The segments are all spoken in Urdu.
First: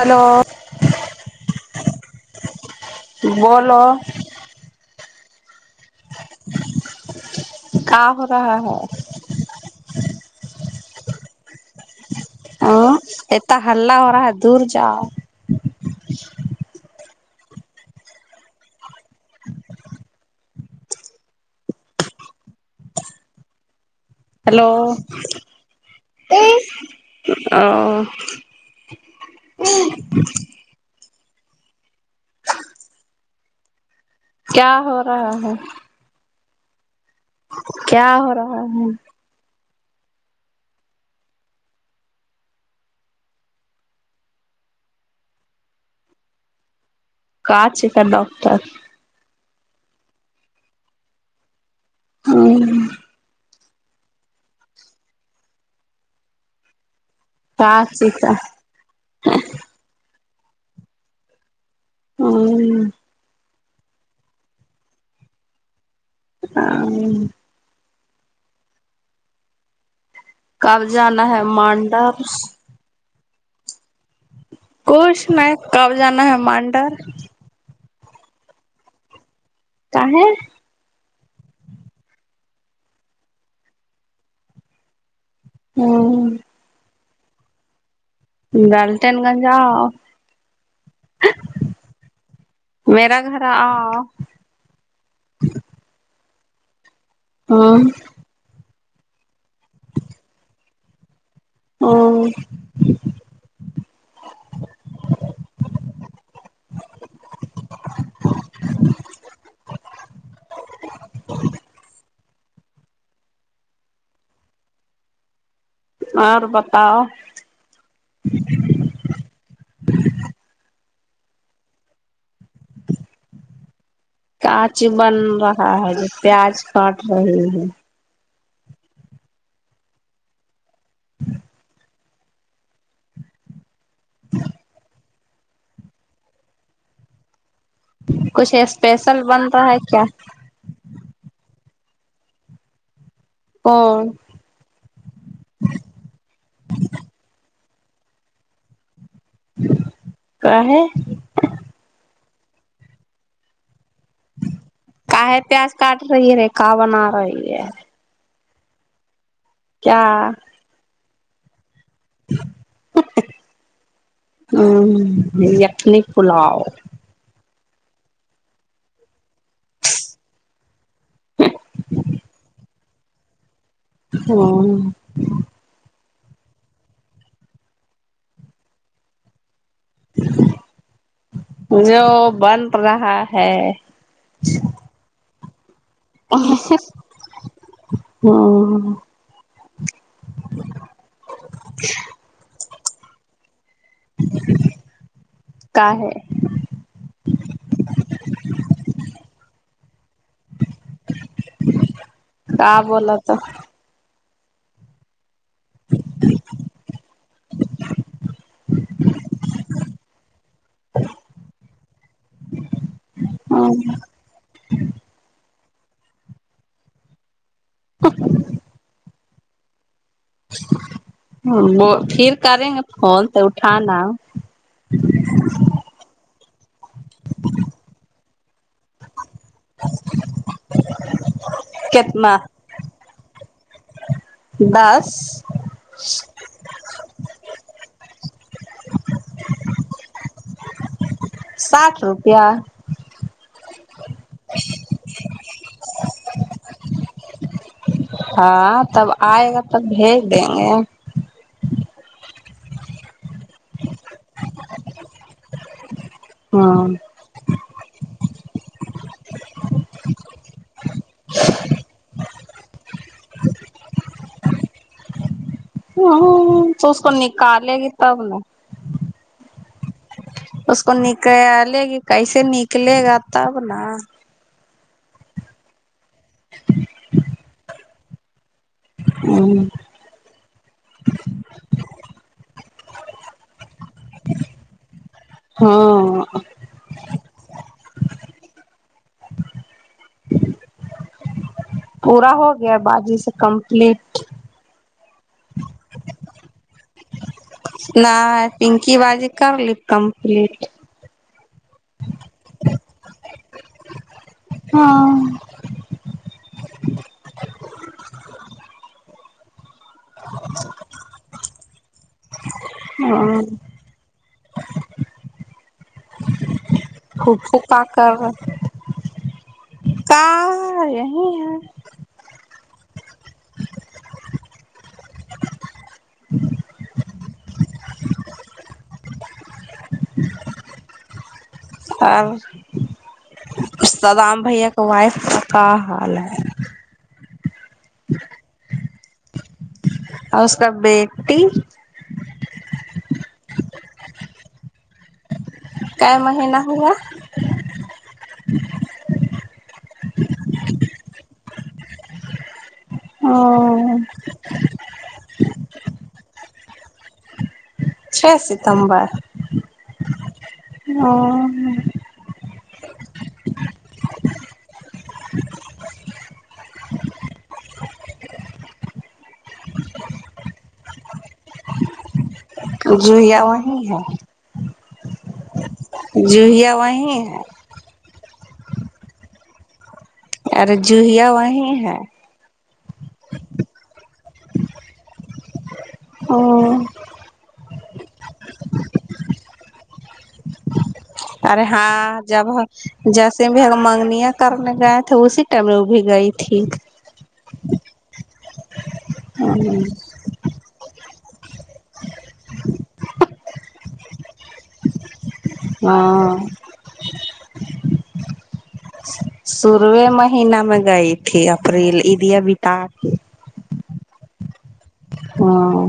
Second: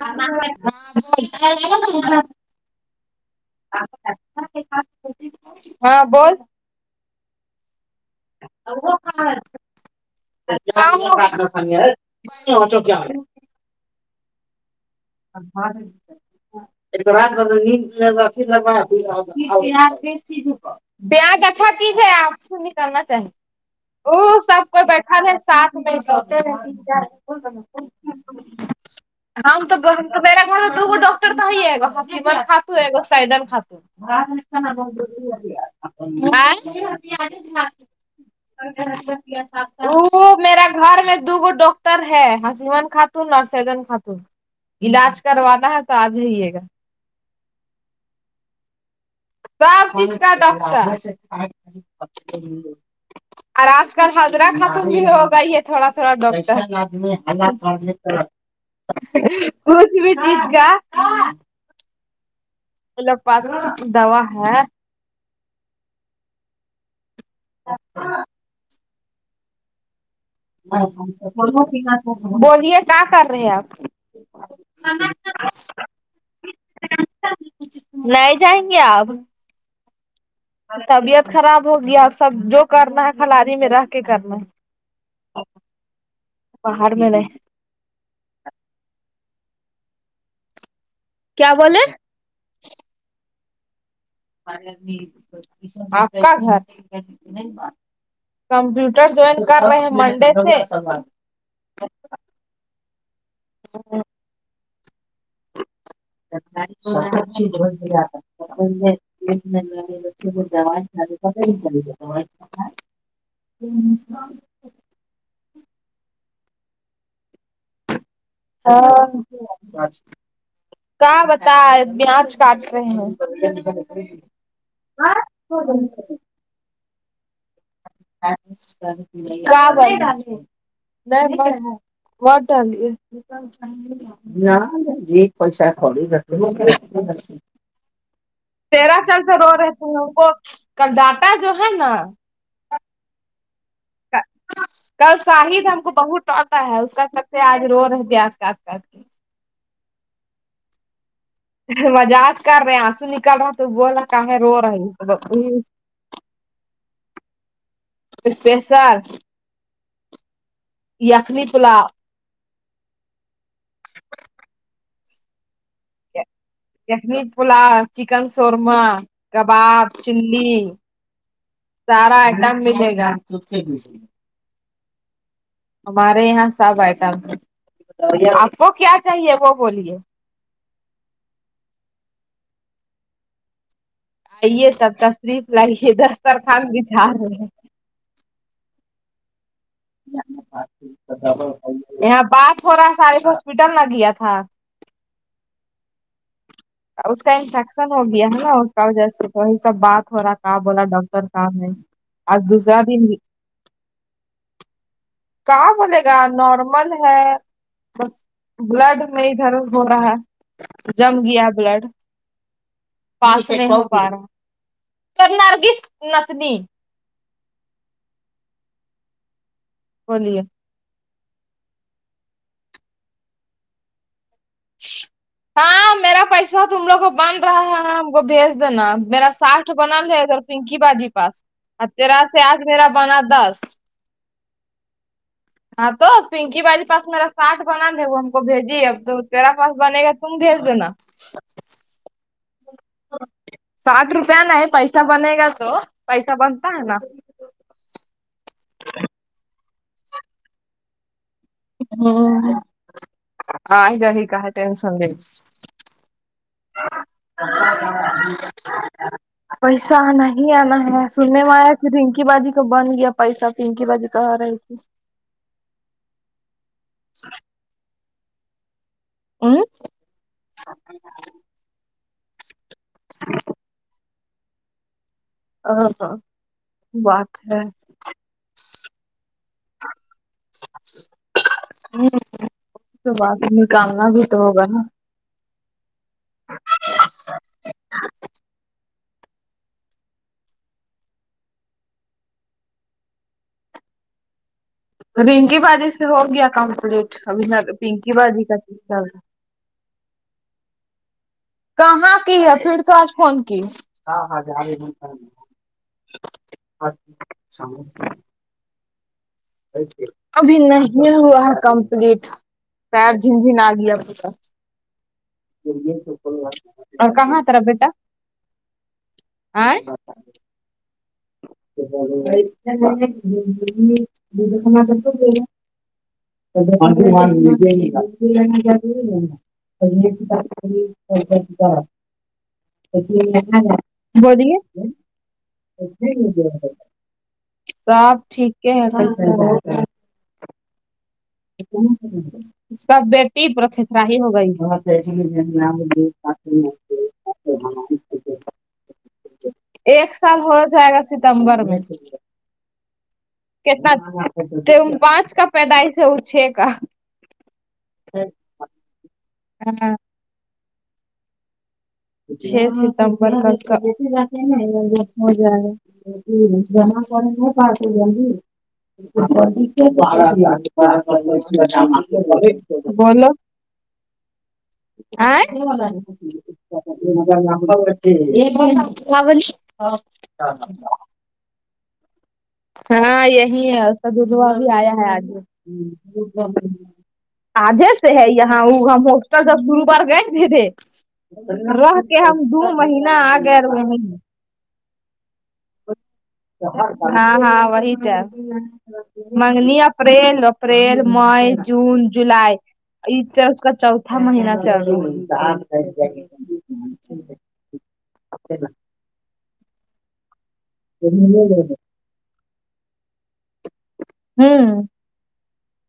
ہلو بولو ہاں بول کہ ہو رہا ہے [inaudible] اتتا ہلہ ہو رہا ہے دور جاؤ ا بار [inaudible] بیا گھا کیز ہے آپ سے نہیں کرنا چاہیے ا سب ہلو کوئی بیٹھا رہے ساتھ میں سو رہ او ہم ہم تو بت تو میرا گھر دو گ ڈاکٹر تو ہی ہے گا ہمت خاتو ہے گو سیدن خاتو ہاں کیا ہو رہا ہے [unintelligible] [inaudible] کیا ہو رہا ہے وہ میرا گھر میں دو گو ڈاکٹر ہے ہسمان خاتون اور سیدن خاتون علاج کروانا ہے تو آ ج ہیے گا کا چیز کا ڈاکٹر سب چیز کا ڈاکٹر ہمم اور آج کل حضرہ ختم بھی ہو گئی ہے تھوڑا تھوڑا ڈرتا کاچ کا [inaudible] ہوں لوگ پاس ن دوا ہے [inaudible] [inaudible] کب جانا ہے مانڈر بولیے کیا کر رہے آپ کچھ نہیں کب جانا ہے مانڈر لئے جائیں گے آپ کہاہ طبیعت خراب ہوگی اب سب جو کرنا ہے کھلاریی میں رہ کے کرنا ہے [inaudible] ہوں پہاڑ میں گے ولٹن گنج آ کیا بولے میرا گھر آ آپ کا گھر ہمم کمپیوٹر جوائن کر رہے ہیں منڈے سے ہوں ا [inaudible] [inaudible] شپت جات [unintelligible] [unintelligible] ہمم اور بتاؤ ہاں کیا بتاے پیاج کاٹ رہے ہیں آچ بن رہا ہے جو پیاز کاٹ رہی ہے کیا بن نہیں واٹال ہے [unintelligible] نہ جی کوئی شاید تھوڑی ر [unintelligible] کچھ تیرہ اسپیشل چند سے بن بول رہے رہا ہے تھے کیا ان کو کل ڈاٹا جو ہے نا کون کل شاہد ہم کو بہت ڈانٹا ہے اس کا سب سے آج رو رہ پیاج کاٹ کاٹ کے کا ہے مزاق کر رہے آنسو نکل رہا تو بولا کاہے رو کا ہے رہی پیاز کاٹ رہی ہے کہ بنا رہی ہے اسپیشل کیا یخنی پلاؤ ہوں یخنی پلاؤ یخنی پلاؤ چکن شورما کباب چلی سارا آئٹم ملے گا ہاں ہمارے یہاں سب آئٹم آپ کو کیا چاہیے وہ بولیے جو بن رہا ہے آئیے تشریف لائیے دس ہاں۔۔ ہاں یہاں بات ہو رہا سارے ہاسپٹل نہ گیا تھا کا ہے اس کا انفیکشن ہو گیا ہے نا اس کا وجہ سے وہی سب بات ہو رہا کیا بولا ڈاکٹر کہاں ہے آج کا دوسرا دن بولا تو کا بولے گا نارمل ہے بس بلڈ میں ادھر ہو رہا ہے جم گیا بلڈ پسار کرنارگی نکنی [unintelligible] [unintelligible] ہونی ہے وہ پھر کریں گے فون تو اٹھانا ہاں میرا پیسہ تم لوگ کو بن رہا ہے ہم کو بھیج دینا میرا ساٹھ بنا ہے ادھر پنکی باجی پاس اور تیرا کتنا سے آج میرا بنا دس دس ہاں تو پنکی باجی کے پس میرا ساٹھ بنا دے وہ ہم کو بھیجی اب تو تیرا پاس بنے گا تم بھیج دینا ساٹھ روپیہ ساٹھ روپیہ نہیں پیسہ بنے گا تو پیسہ بنتا ہے نا ہاں تب آئے گا تب بھیج دیں گے ہ آ گ ہی کا ہے ٹینشن دین ہاں پیسہ آنا ہی آنا ہے سننے میں آیا کہ رنکی باجی کو بن گیا پیسہ پنکی باجی کہ رہی تھی ہوں تو اس کو نکالےتب نے اوں اس کو نکا لے گی کیسے نکلے گا تب نا ا ہاں بات ہے ہوں ہ تو بات نکالنا بھی تو ہوگا نا ہاں پورا ہو گیا باازی سے کمپلیٹ رنکی بازی سے ہو گیا کمپلیٹ ابھی پنکی بازی کا چ کرلی کمپلیٹ کہاں کی ہے پھر آج فون کی ہاں [unintelligible] ابھی نہیں ہوا ہے کمپلیٹ سیر جن ہاں جھن آ گیا پتا اور کہاں تیرا بیٹا ا آئ کا ہے یہی ہے [unintelligible] [unintelligible] اور بولیے ائ آکا سب ٹھیک ہے اس کا بیٹی سب بیٹی پرتھھاہ ہو گئی کا ب مہینہ ہوا [unintelligible] ایک سال ہو جائے گا ستمبر میں کتنا پانچ کا پیدائشی ہے وہ چھ کا چھ ستمبر ہ ہاں ہ چھ ستمبر کا اس کا ہو جائے گا جمع کر پاسے جی آ [unintelligible] جوویا وہیں ہے آ جوہیا وہیں ہے [unintelligible] ارے جووہیا وہیں ہے ہاں یہی ہے اس کا ددا بھی آیا ہے آج آجے سے ہے یہاں وہ ہم ہوسٹل جب گرودوار گئے دے دے ارے رہکے ہاں ہم جب دو مہینہ جیسے آگئے بھی ہم رہنے منگنیا کرنے گئے تھے اسی ٹائم میں وہ بھی گئی تھی ہاں ہاں وہی تو منگنی اپریل اپریل مئی جون جولائی یہ تو اس کا چوتھا مہینہ چل رہا ہاں شروع میں مہینے میں گئی تھی اپریل عیدیاں بتا کے ھمم ہاں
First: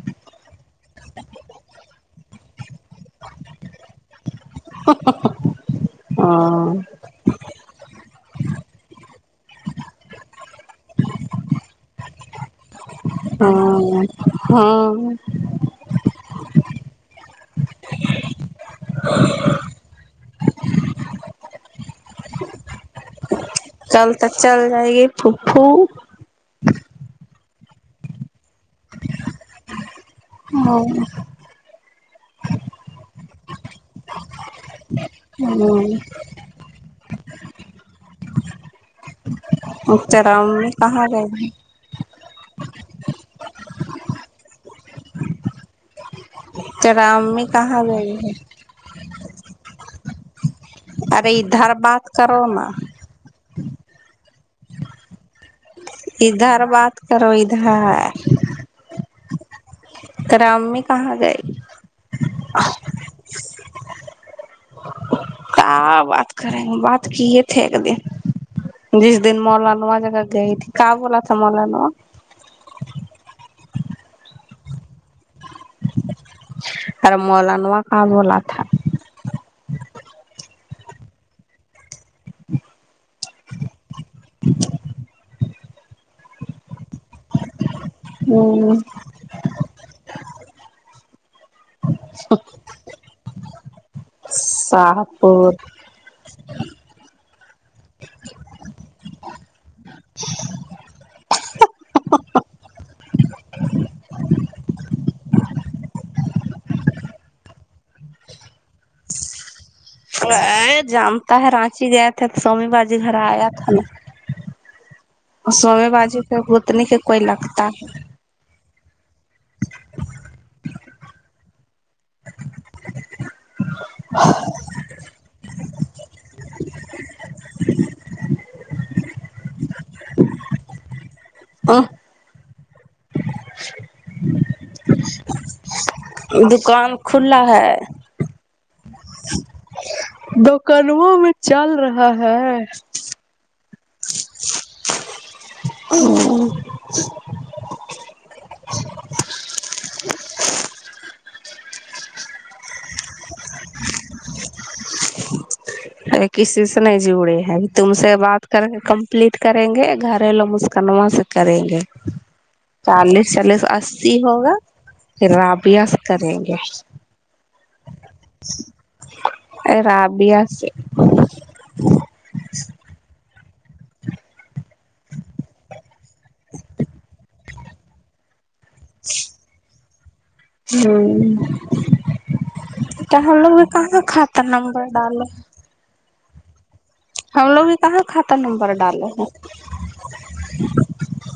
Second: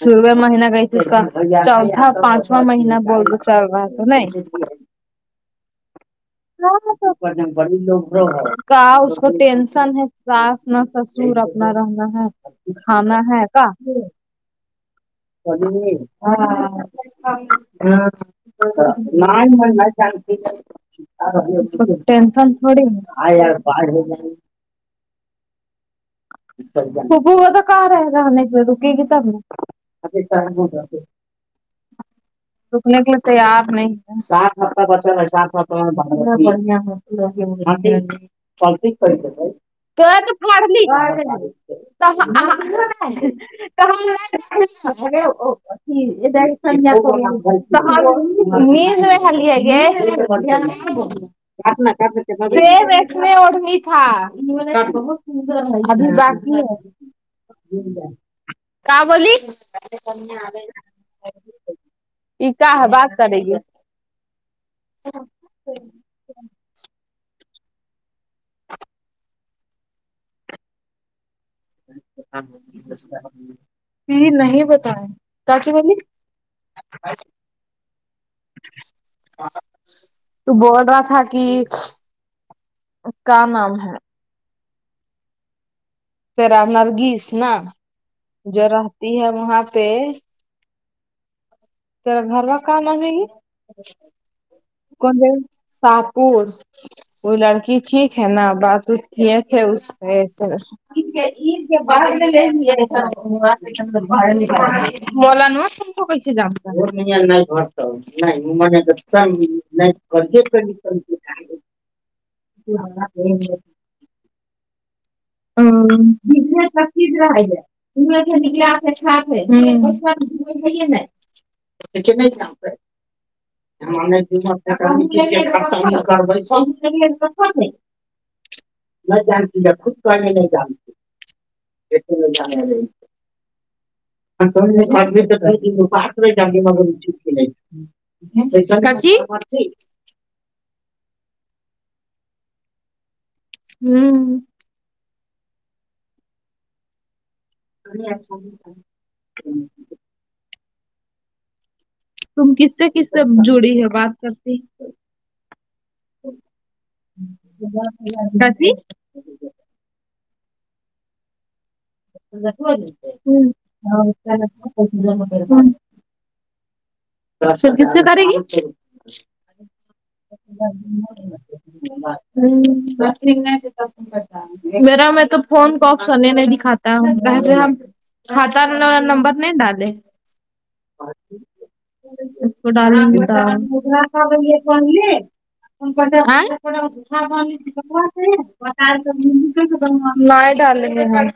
شروع مہینہ گئی تھی اس کا چوھا پانچو مہینہ [unintelligible] ا کا اسکو ٹینشن ہے نہ ساس نہ ساسر صرف اپنا رہنا ہے کھانا ہے کا ہاں ہاں [inaudible] اس کو ٹینشن تھوڑی ہے کل تک چل جائے گی پھوپھو پھوپھو گۓ تو کہا رہے گا ہمیں ہاں [unintelligible] [unintelligible] رکنے کے لیے تیار نہیں ہے ہاں تیرا امی [unintelligible] [unintelligible] کہاں گئی ہے کہاں تیرا امی کہاں گئی ہے [inaudible] ارے ادھر [unintelligible] بات کرو نا [unintelligible] ابھی باقی ادھر بات کرو ہے ادھر کیا بولی گرامی کہاں گئی ای کا ہے بات کرے گی اچ کیا بات کریں بات کیے تھے ایک دن جس دن مولانا جگہ گئی تھی کیا بولا تھا مولانا یہ نہیں بتائے کاچ بولی ارے مولانوا کیا بولا تھا تو بول رہا تھا کی کا نام ہے تیرا نرگس نا جو ہوں رہتی ہے وہاں پہ تیرا گھر کا کام وام نہیں کون گئی تھی شاہپور شاہ پور وہ لڑکی ٹھیک ہے نا بات وت کیے تھے اس سے [inaudible] [unintelligible] [unintelligible] طاہر رانچی گیا تھے تو سومی باجی گھر ہے آیا تھا نہ کوئی لگتا [unintelligible] [unintelligible] [inaudible] میں جانتی ہو سب کچھ تو نہیں جانتی آہ [unintelligible] [unintelligible] مہاتما دکان کھلا ہے گاندھی [unintelligible] کنوؤ میں چل رہا ہے ہمم ہ تم کس سے کس سے جڑی ہے بات کرتی کسی سے نہیں جڑی ہے تم سے بات کر کاچی کے کمپلیٹ کر کریں گے گھرلو مسکن وا سے کریں گے چالیس چالیس ہوں اسی ہوگئے پھر دس رابیہ سے کریں گے پھر کس سے کریگی رابعہ سے [unintelligible] میرا میں تو فون کوپشنے نہیں دکھاتا بہرے ہم کھاتا نمبر نہیں ڈالے ہ اس کو ڈالا لیں تو گے ہم تب لوگ بھی کہاں [unintelligible] کھاتا نمبر ڈالے ہم لوگ بھی کہاں کھاتا نمبر ڈالے ہیں نہیں ڈالیں گے ہم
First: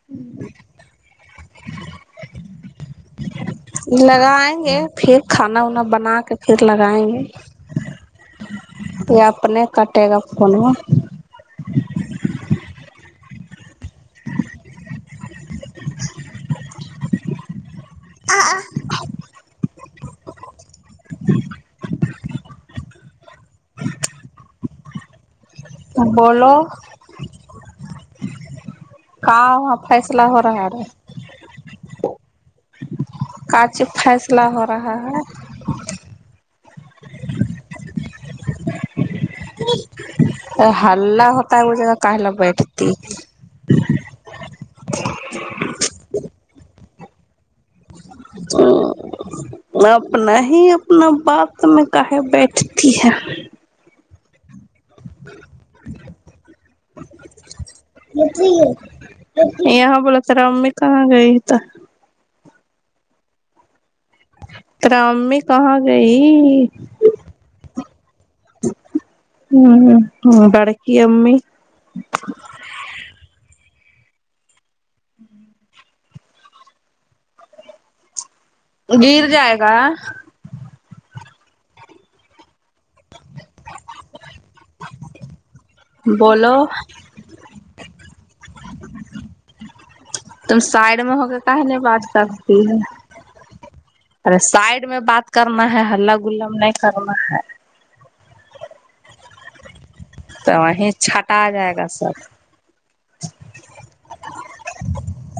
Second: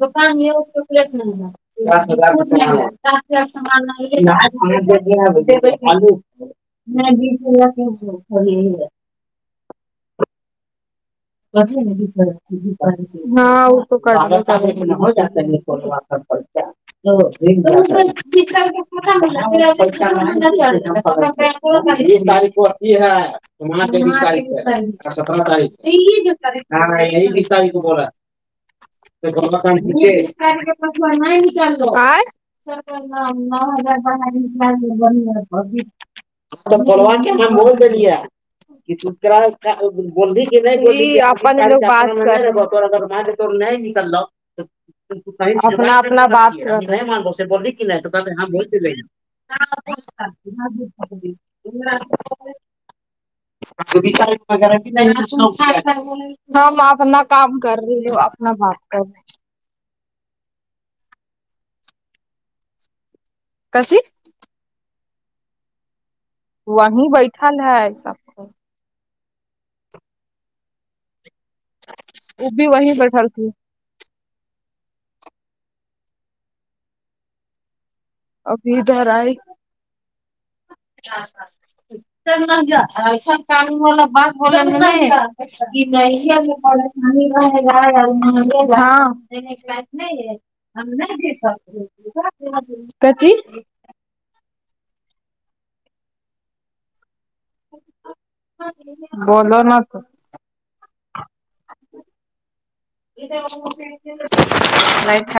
دکان میں چاکلیٹ نہیں ہے لگائیں گے پھر کھانا وانا بنا کے [unintelligible] پھر لگائیں [unintelligible] تو اب نہیں کٹے گا فون وا ہاں وہ تو [unintelligible] تیس تاریخ کو آتی ہے مہینہ تویس تاریخ کو ہے اچھا پندرہ تاریخ بولو ہیں یہی بیس تاریخ کو بولا ہ ائے نو ہزار کا چیز [unintelligible] فیصلہ ہو رہا ہے [inaudible] جی اپن دونوں بات ہلہ ہوتا ہے وہ جگہ کر کاہلا بیٹھتی رہے اپنا اپنا بات کر رہے ہیں [inaudible] اپنا ہی اپنا بات میں کاہے بیٹھتی ہے [inaudible] ہم اپنا کام کر رہے اپنا کام کر یہاں بولا تیرا امی کہا گئی کسی تیرا امی کہاں گئی وہیں بیٹھا ہے ایسا آمم ہمم بڑکی امی وہ بھی وہیں بیٹھل تھی ہوں ابھی ادھر گر ائی جائے گا ایسا کان والا بات ہو لیں گے نہیں بولو [inaudible] ہاں تم سائڈ میں ہو کے کہنے بات کرتی ہے کچی ارے سائڈ میں بات کرنا ہے ہلہ گلہ نہیں کرنا ہے بولو نہ تم تو وہیں چھٹا آ جائے گا سب نہیں چھٹ